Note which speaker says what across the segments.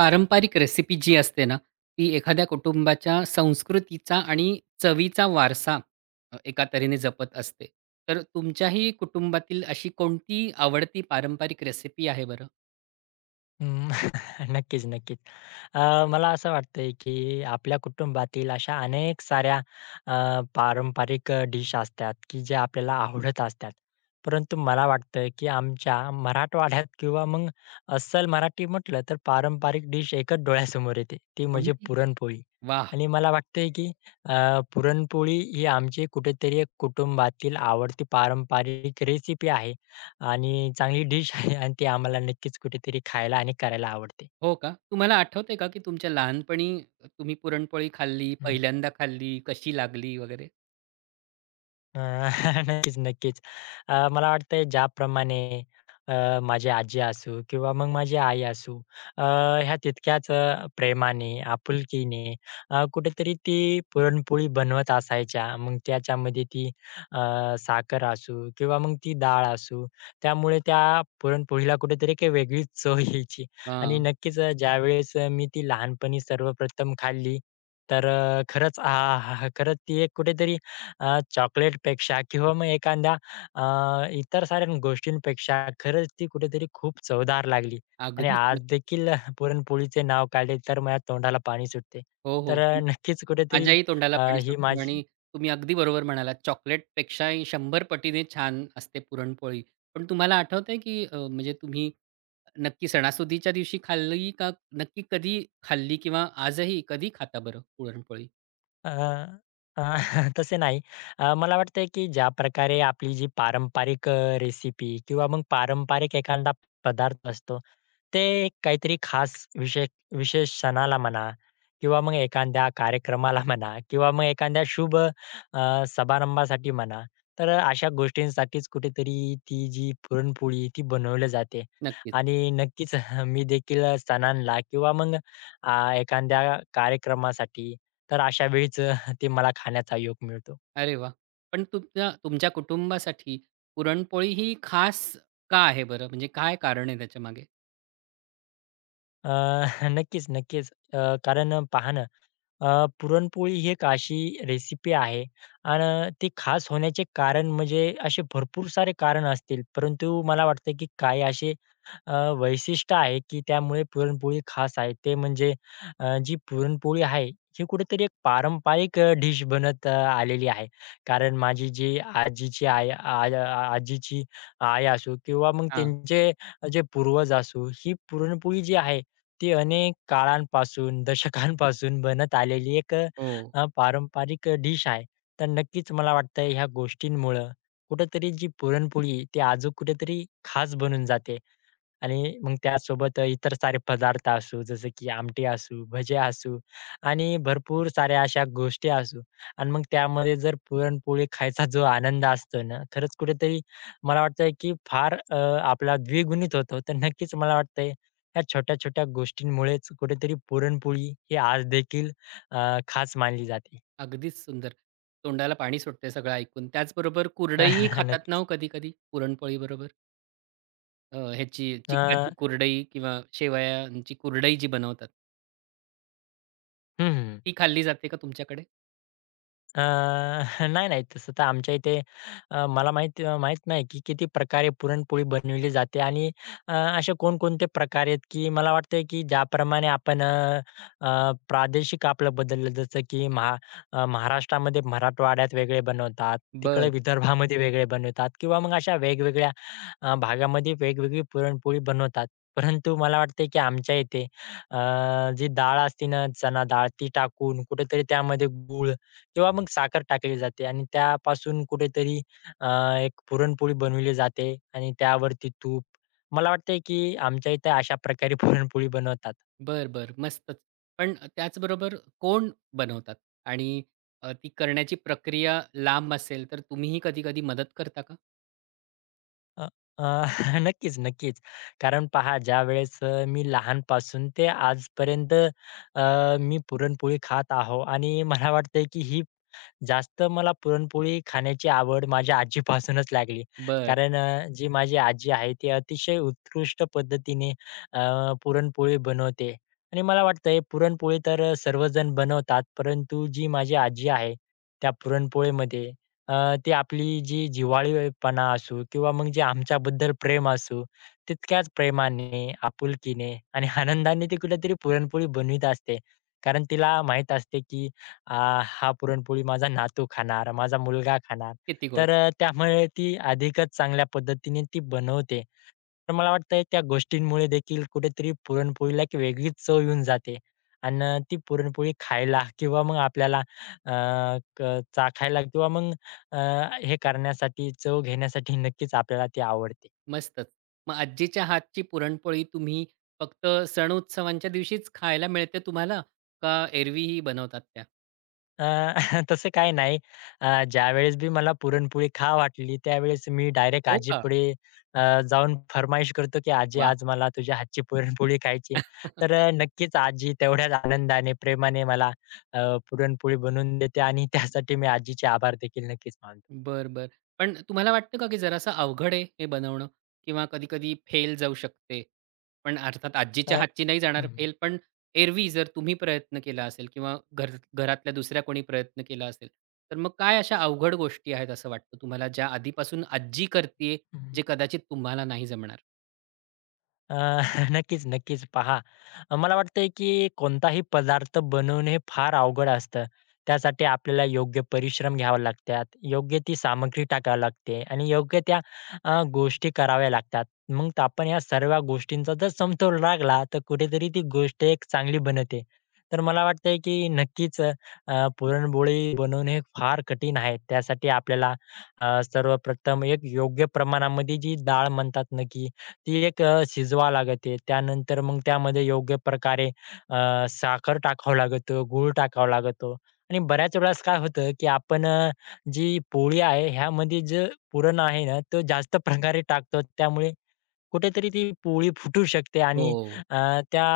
Speaker 1: पारंपरिक रेसिपी जी असते ना, ती एखाद्या कुटुंबाच्या संस्कृतीचा आणि चवीचा वारसा एका तऱ्हेने जपत असते. तर तुमच्याही कुटुंबातील अशी कोणती आवडती पारंपरिक रेसिपी आहे बरं?
Speaker 2: हं, नक्कीच, नक्कीच. मला असं वाटतंय, की आपल्या कुटुंबातील अशा अनेक साऱ्या पारंपरिक डिश असतात, की ज्या आपल्याला आवडत असतात. परंतु मला वाटतं, की आमच्या मराठवाड्यात किंवा मग अस्सल मराठी म्हटलं तर पारंपरिक डिश एकच डोळ्यासमोर येते, ती म्हणजे
Speaker 1: कोणती?
Speaker 2: पुरणपोळी.
Speaker 1: वाह!
Speaker 2: आणि मला वाटतंय, की पुरणपोळी ही आमची कुठेतरी एक कुटुंबातील आवडती पारंपरिक रेसिपी आहे. आणि चांगली डिश आहे आणि ती आम्हाला नक्कीच कुठेतरी खायला आणि करायला आवडते.
Speaker 1: हो का? तुम्हाला आठवतंय का की तुमच्या लहानपणी तुम्ही पुरणपोळी खाल्ली,
Speaker 2: हं.
Speaker 1: पहिल्यांदा खाल्ली, कशी लागली वगैरे?
Speaker 2: अ, नक्कीच, नक्कीच. मला वाटतंय ज्याप्रमाणे माझी आजी असू किंवा मग माझी आई असू, अ, ह्या तितक्याच प्रेमाने, आपुलकीने कुठेतरी ती पुरणपोळी बनवत असायच्या. मग त्याच्यामध्ये ती अ, साखर असू किंवा मग ती डाळ असू, त्यामुळे त्या पुरणपोळीला कुठेतरी काही वेगळीच चव यायची. आणि
Speaker 1: हां,
Speaker 2: नक्कीच ज्यावेळेस मी ती लहानपणी सर्वप्रथम खाल्ली, तर खरंच आहाहा! खरंच ती एक कुठेतरी चॉकलेटपेक्षा किंवा मग एखाद्या इतर साऱ्या गोष्टींपेक्षा खरंच ती कुठेतरी खूप चवदार लागली. आणि
Speaker 1: अगदीच
Speaker 2: आज
Speaker 1: नक्की.
Speaker 2: देखील पुरणपोळीचे नाव काढले तर माझ्या तोंडाला पाणी सुटते.
Speaker 1: हो, हो.
Speaker 2: तर नक्कीच कुठेतरी
Speaker 1: माझ्याही तोंडाला
Speaker 2: अ,
Speaker 1: पाणी
Speaker 2: ही
Speaker 1: सुटलं
Speaker 2: माझी
Speaker 1: आणि तुम्ही अगदी बरोबर म्हणालात, चॉकलेटपेक्षाही 100 पटीने छान असते पुरणपोळी. पण तुम्हाला आठवतंय की म्हणजे तुम्ही नक्की सणासुदीच्या दिवशी खाल्ली का नक्की कधी खाल्ली किंवा आजही कधी खाता बरं पुरणपोळी?
Speaker 2: अ, अ, तसे नाही. मला वाटतंय की ज्या प्रकारे आपली जी पारंपरिक रेसिपी किंवा मग पारंपरिक एखादा पदार्थ असतो, ते काहीतरी खास विशेष सणाला म्हणा किंवा मग एखाद्या कार्यक्रमाला म्हणा किंवा मग एखाद्या शुभ समारंभासाठी म्हणा, तर अशा गोष्टींसाठीच कुठेतरी ती जी पुरणपोळी ती बनवली जाते.
Speaker 1: नक्कीच.
Speaker 2: आणि नक्कीच मी देखील अ, किंवा मग अ, एखाद्या कार्यक्रमासाठी तर अशा वेळीच ते मला खाण्याचा योग मिळतो.
Speaker 1: अरे वाह! पण तुमच्या तुमच्या कुटुंबासाठी पुरणपोळी ही खास का आहे बरं? म्हणजे काय कारण आहे त्याच्यामागे?
Speaker 2: अ, नक्कीच, नक्कीच. कारण पहा पुरणपोळी ही एक अशी रेसिपी आहे आणि ती खास होण्याचे कारण म्हणजे असे भरपूर सारे कारण असतील, परंतु मला वाटतं की काही असे वैशिष्ट्य आहे की त्यामुळे पुरणपोळी खास आहे. ते म्हणजे जी पुरणपोळी आहे, ही कुठेतरी एक पारंपरिक डिश आलेली आहे. कारण माझी जी आजीची आई असो किंवा मग
Speaker 1: हां.
Speaker 2: त्यांचे जे पूर्वज असो, ही पुरणपोळी जी आहे ती अनेक काळांपासून, दशकांपासून बनत आलेली एक
Speaker 1: हो.
Speaker 2: पारंपरिक डिश आहे. तर नक्कीच मला वाटतं ह्या गोष्टींमुळं कुठेतरी जी पुरणपोळी, ती अजून कुठेतरी खास बनून जाते. आणि मग त्यासोबत इतर सारे पदार्थ असू, जसं की आमटी असू, भजे असू आणि भरपूर साऱ्या अशा गोष्टी असू आणि मग त्यामध्ये जर पुरणपोळी खायचा जो आनंद असतो ना, खरंच कुठेतरी मला वाटतंय की फार आपला द्विगुणित होतो. तर नक्कीच मला वाटतंय ह्या छोट्या-छोट्या गोष्टींमुळेच कुठेतरी पुरणपोळी ही आजदेखील खास मानली जाते.
Speaker 1: अगदीच सुंदर. तोंडाला पाणी सुटतंय सगळं ऐकून. त्याचबरोबर कुरडईही खातात ना
Speaker 2: नक्कीच.
Speaker 1: हो कधी-कधी पुरणपोळीबरोबर? ह्याची
Speaker 2: अ,
Speaker 1: चिकाची कुरडई किंवा शेवयांची कुरडई जी बनवतात,
Speaker 2: हं,
Speaker 1: ती खाल्ली जाते का तुमच्याकडे?
Speaker 2: अ, नाही, नाही. तसं तर आमच्या इथे मला माहीत माहीत नाही की किती प्रकारे पुरणपोळी बनविली जाते आणि अ, असे कोणकोणते प्रकार आहेत की मला वाटतंय की ज्याप्रमाणे आपण अ, अ, प्रादेशिक आपलं बदललं जसं की महाराष्ट्रामध्ये मराठवाड्यात वेगळे बनवतात, तिकडे
Speaker 1: बर,
Speaker 2: विदर्भामध्ये वेगळे बनवतात किंवा मग अशा वेगवेगळ्या भागामध्ये वेगवेगळी पुरणपोळी बनवतात. परंतु मला वाटतंय की आमच्या इथे अ, जी डाळ असते ना, चणा डाळ ती टाकून कुठेतरी त्यामध्ये गूळ किंवा मग साखर टाकली जाते आणि त्यापासून कुठेतरी अ, एक पुरणपोळी बनवली जाते आणि त्यावरती तूप. मला वाटतंय की आमच्या इथे अशा प्रकारे पुरणपोळी बनवतात.
Speaker 1: बर, बरं. मस्तच. पण त्याचबरोबर कोण बनवतात आणि ती करण्याची प्रक्रिया लांब असेल, तर तुम्हीही कधी-कधी मदत करता का?
Speaker 2: अ, अ, नक्कीच, नक्कीच. कारण पहा ज्यावेळेस मी लहानपासून ते आजपर्यंत मी पुरणपोळी खात आहो आणि मला वाटतंय की ही जास्त मला पुरणपोळी खाण्याची आवड माझ्या आजीपासूनच लागली.
Speaker 1: बरं.
Speaker 2: कारण जी माझी आजी आहे ती अतिशय उत्कृष्ट पद्धतीने अ, पुरणपोळी बनवते आणि मला वाटतंय पुरणपोळी तर सर्वजण बनवतात, परंतु जी माझी आजी आहे त्या पुरणपोळीमध्ये ती आपली जी जिव्हाळीपणा असू किंवा मग जे आमच्याबद्दल प्रेम असू, तितक्याच प्रेमाने, आपुलकीने आणि आनंदाने ती कुठेतरी पुरणपोळी बनवीत असते. कारण तिला माहीत असते की हा पुरणपोळी माझा नातू खाणार, माझा मुलगा खाणार.
Speaker 1: किती गोड.
Speaker 2: तर त्यामुळे ती अधिकच चांगल्या पद्धतीने ती बनवते. तर मला वाटतंय त्या गोष्टींमुळे देखील कुठेतरी पुरणपोळीला एक वेगळीच चव येऊन जाते. ती पुरणपोळी खायला किंवा मग आपल्याला अ, क चाखायला किंवा मग अ, हे करण्यासाठी, चव घेण्यासाठी नक्कीच आपल्याला ती आवडते.
Speaker 1: मस्तच. मग आजीच्या हातची पुरणपोळी तुम्ही फक्त सण-उत्सवांच्या दिवशीच खायला मिळते तुम्हाला? का एरवीही बनवतात त्या?
Speaker 2: अ, तसं काही नाही. ज्यावेळेस बी मला पुरणपोळी खावं वाटली, त्यावेळेस मी डायरेक्ट
Speaker 1: हो का?
Speaker 2: आजीपुढे अ, जाऊन फर्माईश करतो, की "आजी,
Speaker 1: वाह!
Speaker 2: आज मला तुझ्या हातची पुरणपोळी खायची." तर नक्कीच आजी तेवढ्याच आनंदाने, प्रेमाने मला अ, पुरणपोळी बनवून देते आणि त्यासाठी मी आजीचे आभार देखील नक्कीच मानतो.
Speaker 1: बरं, बरं. पण तुम्हाला वाटतं का, की जरासं अवघड आहे हे बनवणं? किंवा कधी-कधी फेल जाऊ शकते. पण अर्थात
Speaker 2: अ,
Speaker 1: आजीच्या हातची नाही जाणार
Speaker 2: हं,
Speaker 1: फेल, पण एरवी जर तुम्ही प्रयत्न केला असेल किंवा घरातल्या दुसऱ्या कोणी प्रयत्न केला असेल, तर मग काय अशा अवघड गोष्टी आहेत असं वाटतं तुम्हाला, ज्या आधीपासून आजी करतीये,
Speaker 2: हं.
Speaker 1: जे कदाचित तुम्हाला नाही जमणार?
Speaker 2: अ, नक्कीच, नक्कीच. पहा, मला वाटतंय की कोणताही पदार्थ बनवणे हे फार अवघड असतं. त्यासाठी आपल्याला योग्य परिश्रम घ्यावे लागतात, योग्य ती सामग्री टाकावी लागते आणि योग्य त्या गोष्टी कराव्या लागतात. मग त आपण या सर्व गोष्टींचा जर समतोल राखला, तर कुठेतरी ती गोष्ट एक चांगली बनते. तर मला वाटतंय की नक्कीच पुरणपोळी बनवणे हे फार कठीण आहे. त्यासाठी आपल्याला सर्वप्रथम एक योग्य प्रमाणामध्ये जी डाळ म्हणतात ना की ती एक शिजवावं लागते. त्यानंतर मग त्यामध्ये योग्य प्रकारे साखर टाकावं लागतं, गूळ टाकावा लागतो आणि बऱ्याच वेळेस काय होतं, की आपण जी पोळी आहे ह्यामध्ये जे पुरण आहे ना, तो जास्त प्रकारे टाकतो. त्यामुळे कुठेतरी ती पोळी फुटू शकते आणि
Speaker 1: हो.
Speaker 2: अ, त्या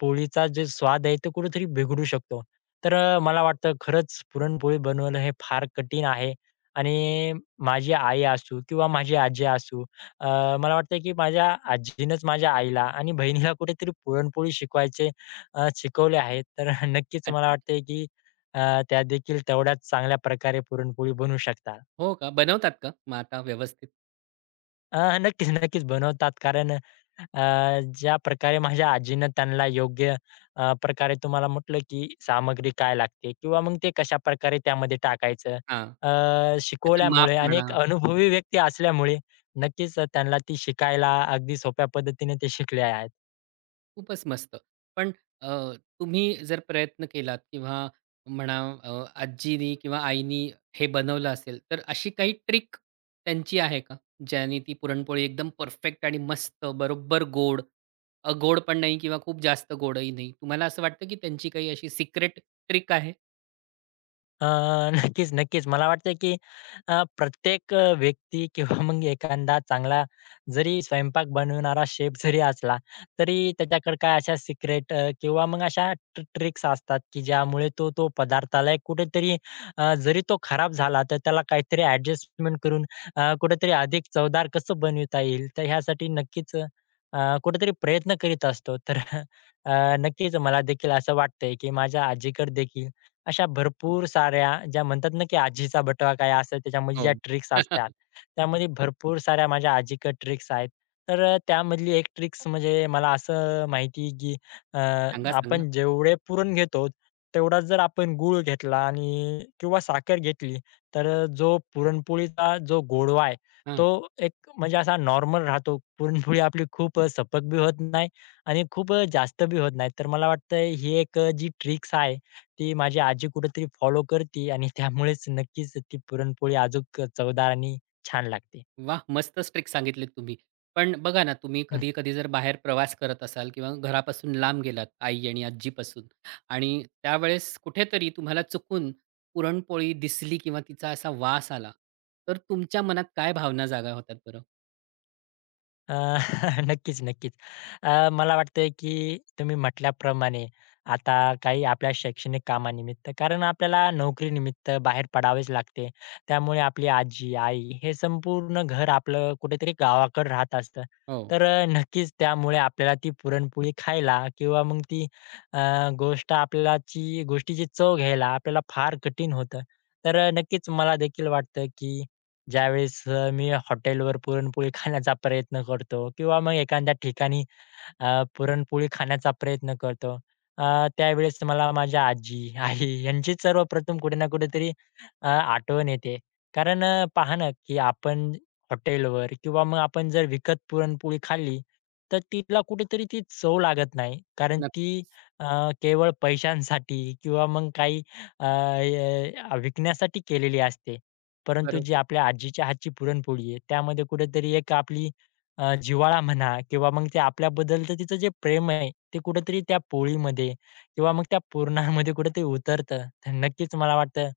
Speaker 2: पोळीचा जो स्वाद आहे तो कुठेतरी बिघडू शकतो. तर मला वाटतं खरंच पुरणपोळी बनवणं हे फार कठीण आहे आणि माझी आई असू किंवा माझी आजी असू अ, मला वाटतं की माझ्या आजीनंच माझ्या आईला आणि बहिणीला कुठेतरी पुरणपोळी शिकवले आहे. तर नक्कीच मला
Speaker 1: अच्छा.
Speaker 2: वाटतंय की त्या देखील तेवढ्याच चांगल्या प्रकारे पुरणपोळी बनवू शकतात.
Speaker 1: हो का? बनवतात का मग आता व्यवस्थित?
Speaker 2: नक्कीच, नक्कीच बनवतात. कारण ज्या प्रकारे माझ्या आजीनं त्यांना योग्य प्रकारे तुम्हाला म्हटलं, की सामग्री काय लागते किंवा मग ते कशाप्रकारे त्यामध्ये टाकायचं
Speaker 1: हां. त्याचं माप
Speaker 2: शिकवल्यामुळे आणि
Speaker 1: म्हणा.
Speaker 2: एक अनुभवी व्यक्ती असल्यामुळे नक्कीच त्यांना ती शिकायला अगदी सोप्या पद्धतीने ते शिकले आहेत.
Speaker 1: खूपच मस्त. पण अ, तुम्ही जर प्रयत्न केलात किंवा म्हणा आजीनी किंवा आईनी हे बनवलं असेल, तर अशी काही ट्रिक त्यांची आहे का? ज्याने ती पुरणपोळी एकदम परफेक्ट आणि मस्त बरोबर गोड, गोड पण नाही किंवा खूप जास्त गोडही नाही. तुम्हाला असं वाटतं की त्यांची काही अशी सिक्रेट ट्रिक आहे?
Speaker 2: अ, नक्कीच, नक्कीच. मला वाटतं, की प्रत्येक व्यक्ती किंवा मग एखादा चांगला जरी स्वयंपाक बनवणारा शेफ जरी असला, तरी त्याच्याकडे काय अशा सिक्रेट किंवा मग अशा ट्रिक्स असतात, की ज्यामुळे तो तो पदार्थाला एक कुठेतरी जरी तो खराब झाला, तर त्याला काहीतरी ॲडजस्टमेंट करून कुठेतरी अधिक चवदार कसं बनविता येईल. तर ह्यासाठी नक्कीच कुठेतरी प्रयत्न करीत असतो. तर अ, नक्कीच मला देखील असं वाटतंय, की माझ्या आजीकडे देखील अशा भरपूर साऱ्या ज्या म्हणतात ना, की आजीचा बटवा काय असेल त्याच्यामध्ये ज्या
Speaker 1: हो.
Speaker 2: ट्रिक्स असतात, त्यामध्ये भरपूर साऱ्या माझ्या आजीकडे ट्रिक्स आहेत. तर त्यामधली एक ट्रिक्स म्हणजे मला असं माहिती आहे, की अ,
Speaker 1: सांगा, सांगा.
Speaker 2: आपण जेवढे पुरण घेतो, तेवढाच जर आपण गूळ घेतला आणि किंवा साखर घेतली, तर जो पुरणपोळीचा जो गोडवा आहे, तो एक म्हणजे असा नॉर्मल राहतो. पुरणपोळी आपली खूप सपक बी होत नाही आणि खूप जास्त बी होत नाही. तर मला वाटतंय ही एक जी ट्रिक्स आहे, ती माझी आजी कुठेतरी फॉलो करते आणि त्यामुळेच नक्कीच ती पुरणपोळी अजूक चवदार आणि छान लागते.
Speaker 1: वाह! मस्तच ट्रिक सांगितलीत तुम्ही. पण बघा ना, तुम्ही कधी-कधी जर बाहेर प्रवास करत असाल किंवा घरापासून लांब गेलात आई आणि आजीपासून आणि त्यावेळेस कुठेतरी तुम्हाला चुकून पुरणपोळी दिसली किंवा तिचा असा वास आला, तर तुमच्या मनात काय भावना जागा होतात बरं?
Speaker 2: अ, नक्कीच, नक्कीच. मला वाटतंय, की तुम्ही म्हटल्याप्रमाणे आता काही आपल्या शैक्षणिक कामानिमित्त कारण आपल्याला नोकरीनिमित्त बाहेर पडावेच लागते. त्यामुळे आपली आजी, आई हे संपूर्ण घर आपलं कुठेतरी गावाकडे राहत असतं.
Speaker 1: हो.
Speaker 2: तर नक्कीच त्यामुळे आपल्याला ती पुरणपोळी खायला किंवा मग ती अ, गोष्ट आपल्याला ची गोष्टीची चव घ्यायला आपल्याला फार कठीण होतं. तर नक्कीच मला देखील वाटतं, की ज्यावेळेस मी हॉटेलवर पुरणपोळी खाण्याचा प्रयत्न करतो किंवा मग एखाद्या ठिकाणी पुरणपोळी खाण्याचा प्रयत्न करतो. अ, त्यावेळेस मला माझ्या आजी, आई यांचीच सर्वप्रथम कुठे ना कुठेतरी आठवण येते. कारण पहा ना, की आपण हॉटेलवर किंवा मग आपण जर विकत पुरणपोळी खाल्ली, तर तिला कुठेतरी ती चव लागत नाही. कारण ती
Speaker 1: नक्कीच.
Speaker 2: अ, केवळ पैशांसाठी किंवा मग काही अ, विकण्यासाठी केलेली असते. परंतु जी
Speaker 1: बरोबर.
Speaker 2: आपल्या आजीच्या हातची पुरणपोळी आहे, त्यामध्ये कुठेतरी एक आपली जिव्हाळा म्हणा किंवा मग ते आपल्याबद्दलचं तिचं जे प्रेम आहे, ते कुठेतरी त्या पोळीमध्ये किंवा मग त्या पुरणामध्ये कुठेतरी उतरतं. तर नक्कीच मला वाटतं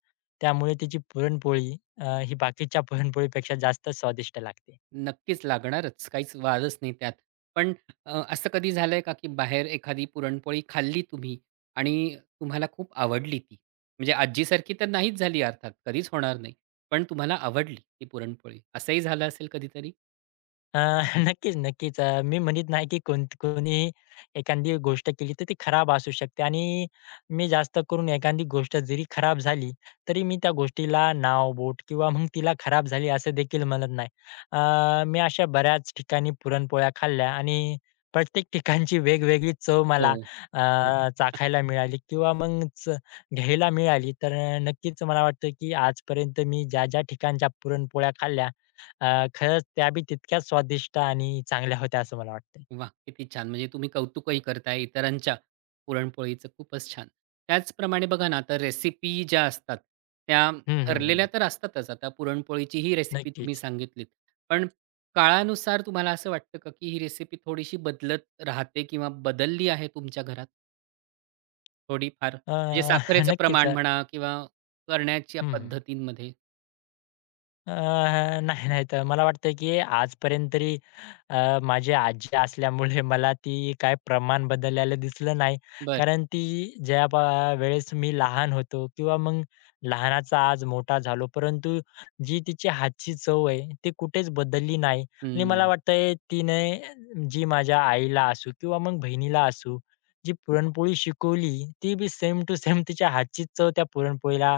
Speaker 2: त्यामुळे तिची पुरणपोळी ही बाकीच्या पुरणपोळीपेक्षा जास्त स्वादिष्ट लागते.
Speaker 1: नक्कीच लागणारच. काहीच वादच नाही त्यात. पण असं कधी झालंय का, की बाहेर एखादी पुरणपोळी खाल्ली तुम्ही आणि तुम्हाला खूप आवडली ती? म्हणजे आजीसारखी तर नाहीच झाली अर्थात, कधीच होणार नाही. पण तुम्हाला आवडली ती पुरणपोळी, असंही झालं असेल कधीतरी?
Speaker 2: अ, नक्कीच, नक्कीच. मी म्हणत नाही की कोणीही एखादी गोष्ट केली तर ती खराब असू शकते आणि मी जास्त करून एखादी गोष्ट जरी खराब झाली, तरी मी त्या गोष्टीला नाव-बोट किंवा मग तिला खराब झाली असं देखील म्हणत नाही. मी अशा बऱ्याच ठिकाणी पुरणपोळ्या खाल्ल्या आणि प्रत्येक ठिकाणची वेगवेगळी चव
Speaker 1: हो.
Speaker 2: मला अ, चाखायला मिळाली किंवा मग घ्यायला मिळाली. तर नक्कीच मला वाटतं की आजपर्यंत मी ज्या-ज्या ठिकाणच्या पुरणपोळ्या खाल्ल्या खरंच त्या बी तितक्याच स्वादिष्ट आणि चांगल्या होत्या असं मला वाटतंय.
Speaker 1: वाह! किती छान. म्हणजे तुम्ही कौतुकही करताय इतरांच्या पुरणपोळीचं. खूपच छान. त्याचप्रमाणे बघा ना, आता रेसिपी ज्या असतात, त्या
Speaker 2: हं, हं,
Speaker 1: ठरलेल्या
Speaker 2: हं.
Speaker 1: तर असतातच. आता पुरणपोळीची ही रेसिपी तुम्ही
Speaker 2: नक्कीच.
Speaker 1: सांगितलीत. पण काळानुसार तुम्हाला असं वाटतं का, की ही रेसिपी थोडीशी बदलत राहते किंवा बदलली आहे तुमच्या घरात थोडीफार?
Speaker 2: अ,
Speaker 1: म्हणजे साखरेचं
Speaker 2: नक्कीच.
Speaker 1: प्रमाण म्हणा किंवा करण्याच्या
Speaker 2: हं, हं.
Speaker 1: पद्धतींमध्ये?
Speaker 2: अ, नाही, नाही. तर मला वाटतं, की आजपर्यंत तरी अ, माझी आजी असल्यामुळे मला ती काय प्रमाण बदललेलं दिसलं नाही.
Speaker 1: बरं.
Speaker 2: कारण ती ज्या प वेळेस मी लहान होतो किंवा मग लहानाचा आज मोठा झालो, परंतु जी तिची हातची चव आहे, ती कुठेच बदलली नाही आणि मला
Speaker 1: हं.
Speaker 2: वाटतंय तिने जी माझ्या आईला असू किंवा मग बहिणीला असू, जी पुरणपोळी शिकवली, ती बी सेम टू सेम तिच्या हातचीच चव त्या पुरणपोळीला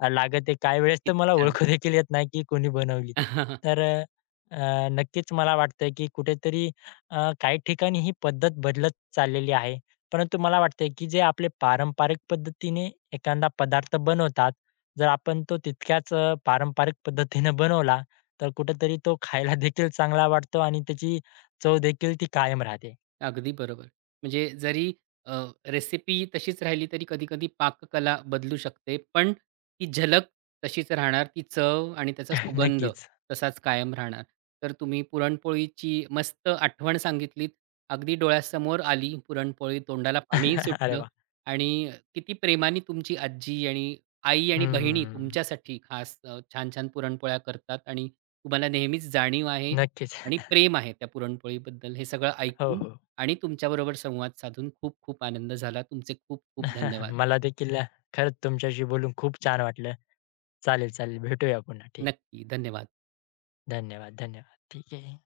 Speaker 2: लागत आहे. काही वेळेस तर
Speaker 1: किती
Speaker 2: मला
Speaker 1: छान.
Speaker 2: ओळखू देखील येत नाही की कोणी बनवली. तर अ, अ, नक्कीच मला वाटतंय की कुठेतरी काही ठिकाणी ही पद्धत बदलत चाललेली आहे. परंतु मला वाटतंय की जे आपले पारंपरिक पद्धतीने एखादा पदार्थ बनवतात, जर आपण तो तितक्याच पारंपरिक पद्धतीनं बनवला, तर कुठेतरी तो खायला देखील चांगला वाटतो आणि त्याची चव देखील ती कायम राहते.
Speaker 1: अगदी बरोबर. म्हणजे जरी रेसिपी तशीच राहिली तरी कधी-कधी पाककला बदलू शकते. पण ती झलक तशीच राहणार. ती चव आणि त्याचा सुगंध
Speaker 2: नक्कीच.
Speaker 1: तसाच कायम राहणार. तर तुम्ही पुरणपोळीची मस्त आठवण सांगितलीत. अगदी डोळ्यासमोर आली पुरणपोळी, तोंडाला पाणीही
Speaker 2: अरे
Speaker 1: सुटलं
Speaker 2: वाह!
Speaker 1: आणि किती प्रेमाने तुमची आजी आणि आई आणि बहिणी
Speaker 2: हं,
Speaker 1: तुमच्यासाठी खास छान-छान पुरणपोळ्या करतात आणि तुम्हाला नेहमीच जाणीव आहे
Speaker 2: नक्कीच.
Speaker 1: आणि प्रेम आहे त्या पुरणपोळीबद्दल. हे सगळं
Speaker 2: हो,
Speaker 1: ऐकून
Speaker 2: हो.
Speaker 1: आणि तुमच्याबरोबर संवाद साधून खूप खूप आनंद झाला. तुमचे खूप खूप धन्यवाद.
Speaker 2: मला देखील खरंच तुमच्याशी बोलून खूप छान वाटलं. चालेल, चालेल. भेटूया पुन्हा. ठीक.
Speaker 1: नक्की, धन्यवाद.
Speaker 2: धन्यवाद, धन्यवाद. ठीक आहे.